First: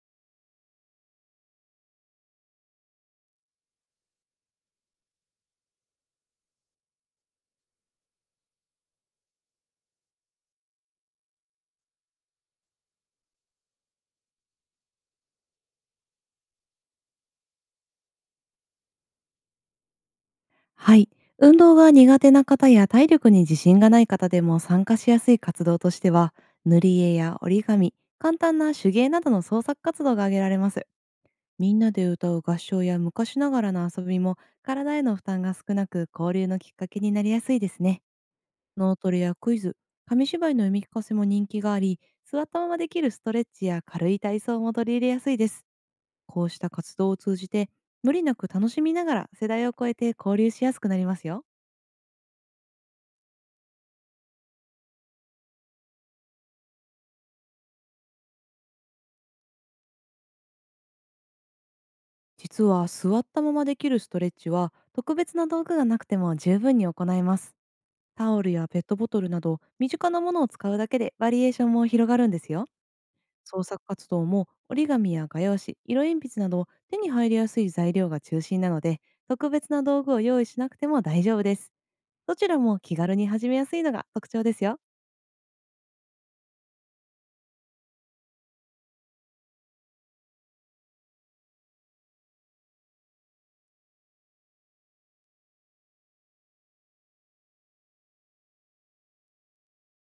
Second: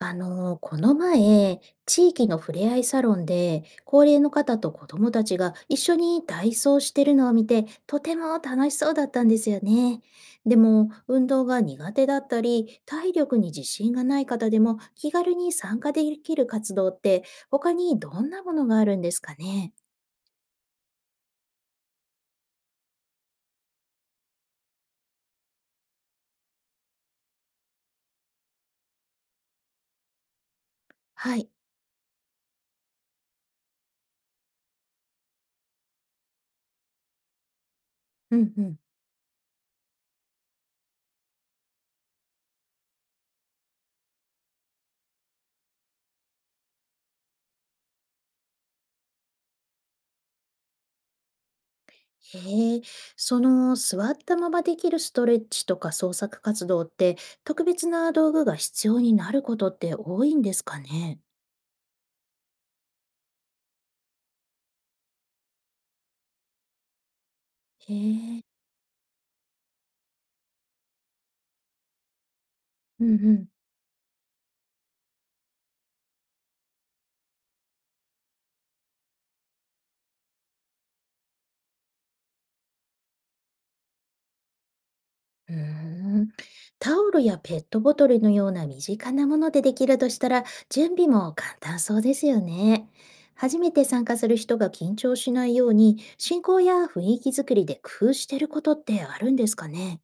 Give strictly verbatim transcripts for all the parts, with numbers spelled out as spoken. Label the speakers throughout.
Speaker 1: あの、この前、地域のふれあいサロンで、高齢の方と子供たちが一緒に体操してるのを見て、とても楽しそうだったんですよね。でも、運動が苦手だったり、体力に自信がない方でも気軽に参加できる活動って、他にどんなものがあるんですかね。
Speaker 2: はい。運動が苦手な方や体力に自信がない方でも参加しやすい活動としては、塗り絵や折り紙、簡単な手芸などの創作活動が挙げられます。
Speaker 1: はい。
Speaker 2: みんなで歌う合唱や昔ながらの遊びも体への負担が少なく交流のきっかけになりやすいですね。
Speaker 1: うんうん。
Speaker 2: 脳トレやクイズ、紙芝居の読み聞かせも人気があり、座ったままできるストレッチや軽い体操も取り入れやすいです。こうした活動を通じて、無理なく楽しみながら世代を超えて交流しやすくなりますよ。
Speaker 1: へえ、その座ったままできるストレッチとか創作活動って特別な道具が必要になることって多いんですかね。
Speaker 2: 実は座ったままできるストレッチは特別な道具がなくても十分に行えます。
Speaker 1: へ
Speaker 2: タオ
Speaker 1: え、
Speaker 2: ルやペットボトルなど身近なものを使うだけでバリエーションも広がるんですよ。
Speaker 1: うんうん。
Speaker 2: 創作活動も折り紙や画用紙、色鉛筆など手に入りやすい材料が中心なので、特別な道具を用意しなくても大丈夫です。どちらも気軽に始めやすいのが特徴ですよ。
Speaker 1: うーん。タオルやペットボトルのような身近なものでできるとしたら準備も簡単そうですよね。初めて参加する人が緊張しないように進行や雰囲気作りで工夫してることってあるんですかね。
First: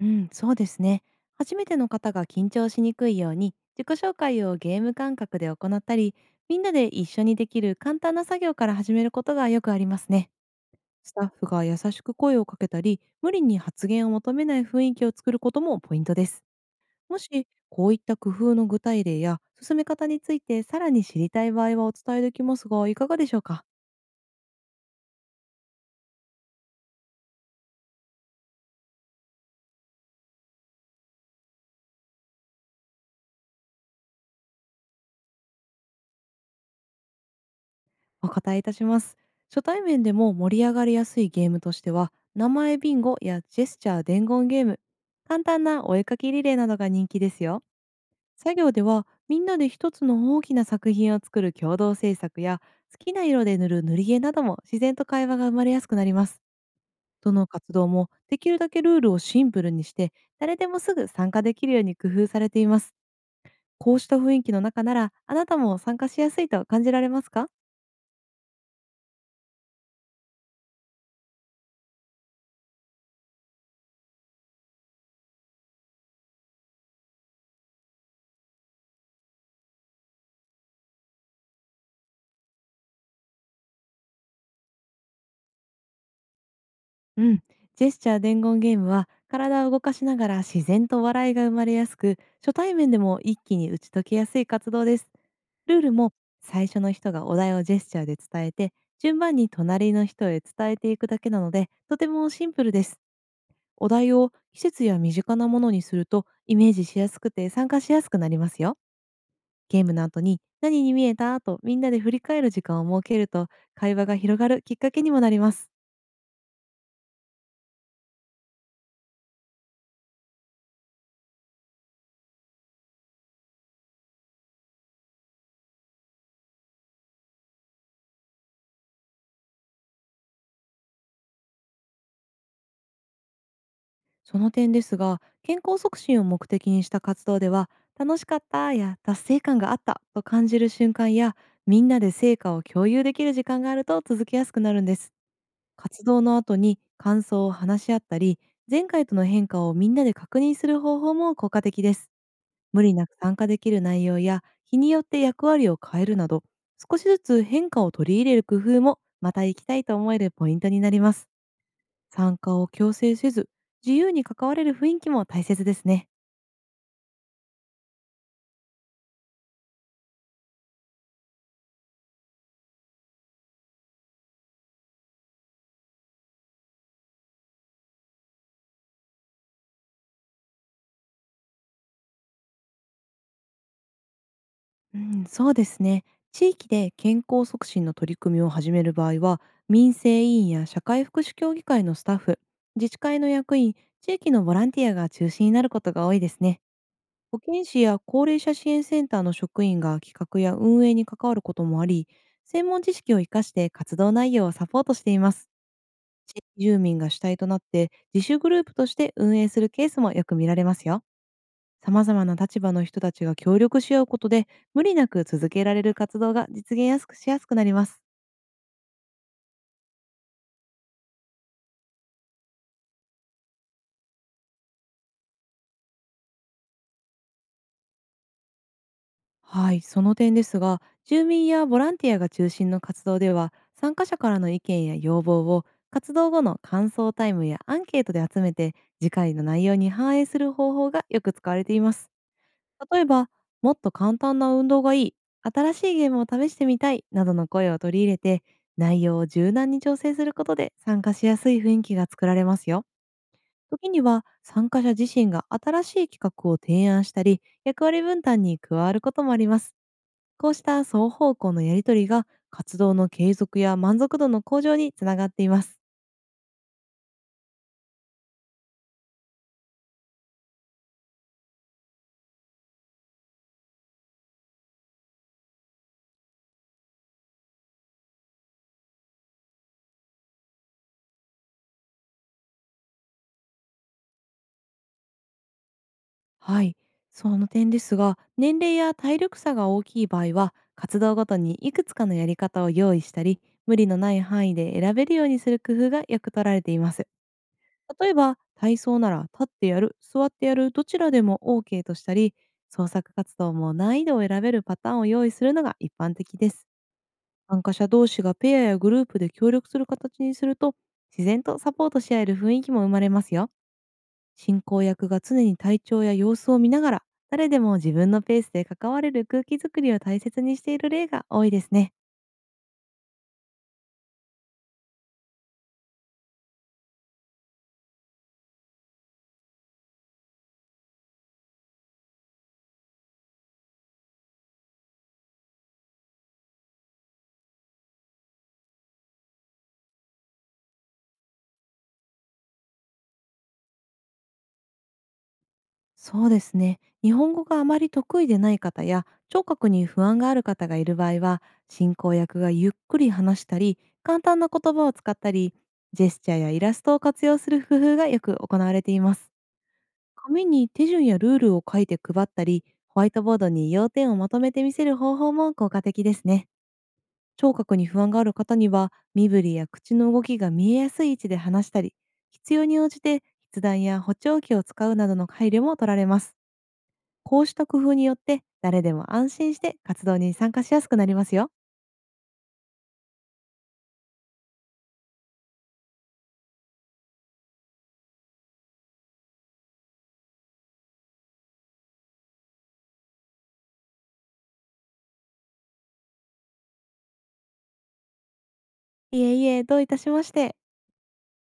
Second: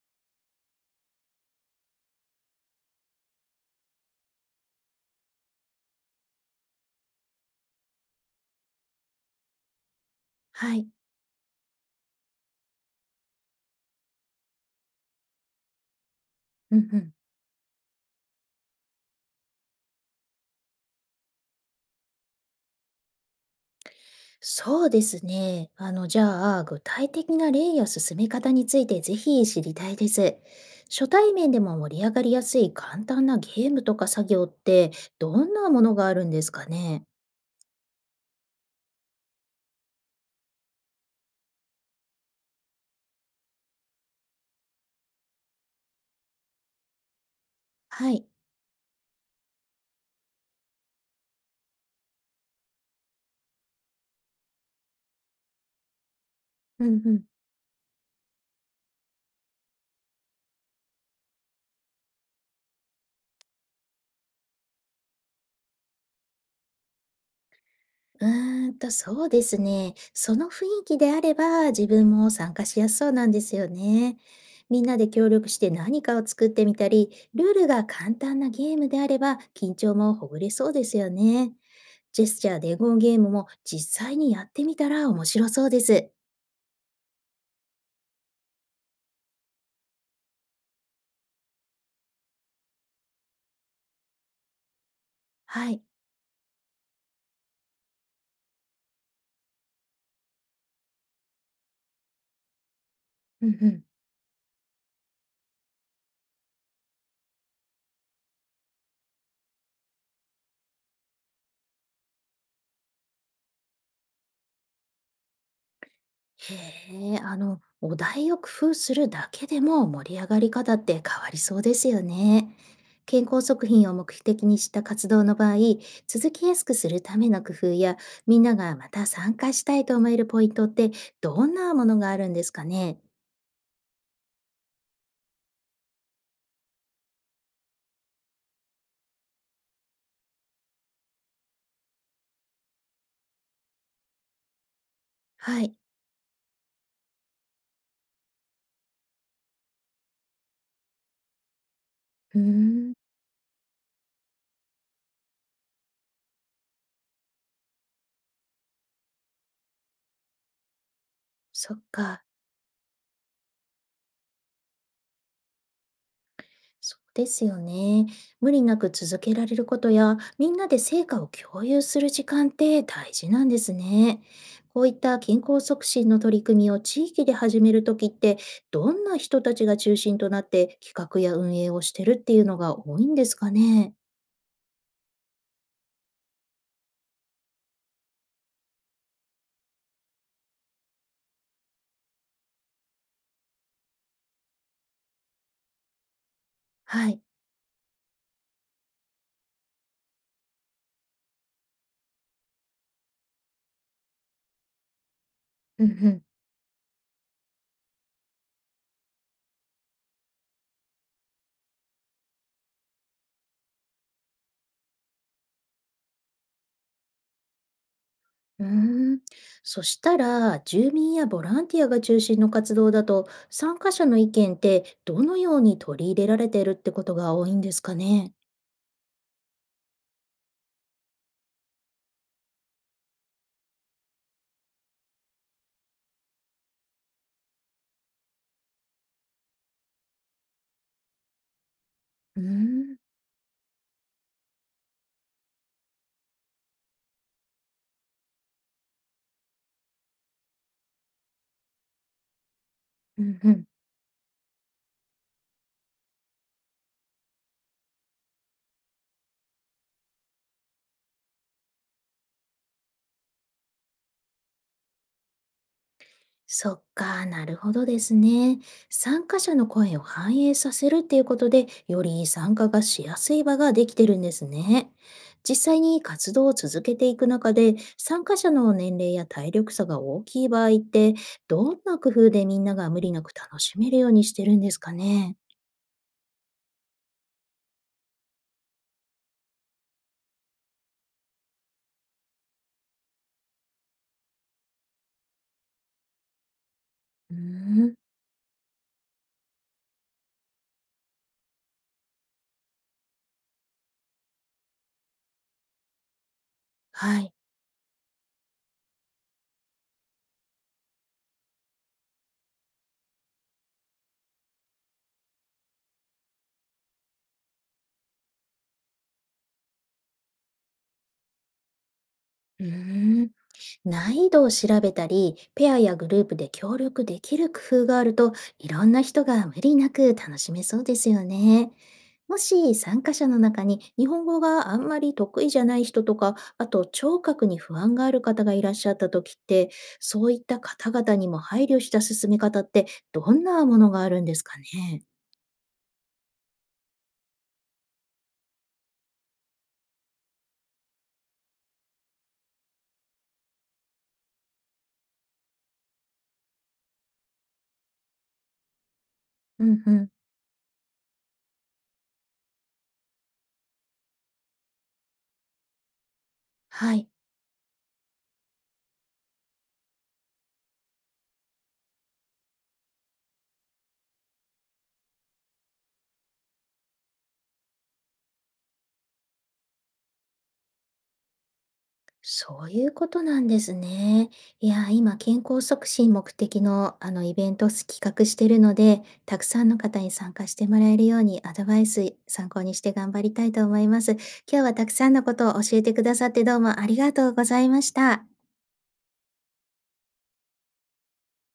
Speaker 2: うん、そうですね。初めての方が緊張しにくいように、自己紹介をゲーム感覚で行ったり、みんなで一緒にできる簡単な作業から始めることがよくありますね。
Speaker 1: はい。
Speaker 2: スタッフが優しく声をかけたり、無理に発言を求めない雰囲気を作ることもポイントです。
Speaker 1: うんうん。
Speaker 2: もし、こういった工夫の具体例や進め方についてさらに知りたい場合はお伝えできますが、いかがでしょうか？
Speaker 1: そうですね。あの、じゃあ、具体的な例や進め方についてぜひ知りたいです。初対面でも盛り上がりやすい簡単なゲームとか作業って、どんなものがあるんですかね。
Speaker 2: お答えいたします。初対面でも盛り上がりやすいゲームとしては、名前ビンゴやジェスチャー伝言ゲーム、簡単なお絵かきリレーなどが人気ですよ。
Speaker 1: はい。
Speaker 2: 作業では、みんなで一つの大きな作品を作る共同制作や、好きな色で塗る塗り絵なども自然と会話が生まれやすくなります。
Speaker 1: うんうん。
Speaker 2: どの活動もできるだけルールをシンプルにして、誰でもすぐ参加できるように工夫されています。こうした雰囲気の中なら、あなたも参加しやすいと感じられますか？
Speaker 1: うーんと、そうですね。その雰囲気であれば、自分も参加しやすそうなんですよね。みんなで協力して何かを作ってみたり、ルールが簡単なゲームであれば、緊張もほぐれそうですよね。ジェスチャー伝言ゲームも実際にやってみたら面白そうです。
Speaker 2: うん、ジェスチャー伝言ゲームは体を動かしながら自然と笑いが生まれやすく、初対面でも一気に打ち解けやすい活動です。
Speaker 1: は
Speaker 2: ルー
Speaker 1: い。
Speaker 2: ルも、最初の人がお題をジェスチャーで伝えて、順番に隣の人へ伝えていくだけなのでとてもシンプルです。
Speaker 1: うんうん。
Speaker 2: お題を季節や身近なものにするとイメージしやすくて参加しやすくなりますよ。ゲームの後に何に見えたとみんなで振り返る時間を設けると、会話が広がるきっかけにもなります。
Speaker 1: へえ、あの、お題を工夫するだけでも盛り上がり方って変わりそうですよね。健康食品を目的にした活動の場合、続きやすくするための工夫や、みんながまた参加したいと思えるポイントってどんなものがあるんですかね。
Speaker 2: その点ですが、健康促進を目的にした活動では、楽しかったや達成感があったと感じる瞬間や、みんなで成果を共有できる時間があると続けやすくなるんです。
Speaker 1: はい。
Speaker 2: 活動の後に感想を話し合ったり、前回との変化をみんなで確認する方法も効果的です。
Speaker 1: うー
Speaker 2: 無
Speaker 1: ん、
Speaker 2: 理なく参加できる内容や、日によって役割を変えるなど、少しずつ変化を取り入れる工夫も、また行きたいと思えるポイントになります。
Speaker 1: そっか。
Speaker 2: 参加を強制せず、自由に関われる雰囲気も大切ですね。
Speaker 1: そうですよね。無理なく続けられることや、みんなで成果を共有する時間って大事なんですね。こういった健康促進の取り組みを地域で始めるときって、どんな人たちが中心となって企画や運営をしてるっていうのが多いんですかね。
Speaker 2: うん、そうですね。地域で健康促進の取り組みを始める場合は、民生委員や社会福祉協議会のスタッフ、自治会の役員、地域のボランティアが中心になることが多いですね。
Speaker 1: はい。
Speaker 2: 保健師や高齢者支援センターの職員が企画や運営に関わることもあり、専門知識を生かして活動内容をサポートしています。
Speaker 1: うんうん。
Speaker 2: 地域住民が主体となって自主グループとして運営するケースもよく見られますよ。様々な立場の人たちが協力し合うことで、無理なく続けられる活動が実現やすくしやすくなります。
Speaker 1: うーん。そしたら、住民やボランティアが中心の活動だと、参加者の意見ってどのように取り入れられてるってことが多いんですかね。
Speaker 2: はい、その点ですが、住民やボランティアが中心の活動では、参加者からの意見や要望を活動後の感想タイムやアンケートで集めて、次回の内容に反映する方法がよく使われています。
Speaker 1: うーん。
Speaker 2: 例えば、もっと簡単な運動がいい、新しいゲームを試してみたいなどの声を取り入れて、内容を柔軟に調整することで参加しやすい雰囲気が作られますよ。
Speaker 1: うんうん。
Speaker 2: 時には参加者自身が新しい企画を提案したり役割分担に加わることもあります。こうした双方向のやりとりが活動の継続や満足度の向上につながっています。
Speaker 1: そっか、なるほどですね。参加者の声を反映させるっていうことで、より参加がしやすい場ができてるんですね。実際に活動を続けていく中で、参加者の年齢や体力差が大きい場合って、どんな工夫でみんなが無理なく楽しめるようにしてるんですかね。
Speaker 2: はい。その点ですが、年齢や体力差が大きい場合は、活動ごとにいくつかのやり方を用意したり、無理のない範囲で選べるようにする工夫がよく取られています。
Speaker 1: うーん、
Speaker 2: 例えば、体操なら立ってやる、座ってやる、どちらでも オーケー としたり、創作活動も難易度を選べるパターンを用意するのが一般的です。
Speaker 1: はい。
Speaker 2: 参加者同士がペアやグループで協力する形にすると、自然とサポートし合える雰囲気も生まれますよ。進行役が常に体調や様子を見ながら、誰でも自分のペースで関われる空気づくりを大切にしている例が多いですね。
Speaker 1: うーん。難易度を調べたり、ペアやグループで協力できる工夫があると、いろんな人が無理なく楽しめそうですよね。もし参加者の中に日本語があんまり得意じゃない人とか、あと聴覚に不安がある方がいらっしゃった時って、そういった方々にも配慮した進め方ってどんなものがあるんですかね。
Speaker 2: そうですね。日本語があまり得意でない方や聴覚に不安がある方がいる場合は、進行役がゆっくり話したり、簡単な言葉を使ったり、ジェスチャーやイラストを活用する工夫がよく行われています。
Speaker 1: うんうん。
Speaker 2: 紙に手順やルールを書いて配ったり、ホワイトボードに要点をまとめて見せる方法も効果的ですね。
Speaker 1: はい。
Speaker 2: 聴覚に不安がある方には、身振りや口の動きが見えやすい位置で話したり、必要に応じて筆談や補聴器を使うなどの配慮も取られます。こうした工夫によって、誰でも安心して活動に参加しやすくなりますよ。
Speaker 1: そういうことなんですね。いやー、今、健康促進目的の、あの、イベントを企画してるので、たくさんの方に参加してもらえるように、アドバイス参考にして頑張りたいと思います。今日はたくさんのことを教えてくださってどうもありがとうございました。
Speaker 2: いえいえ、どういたしまして。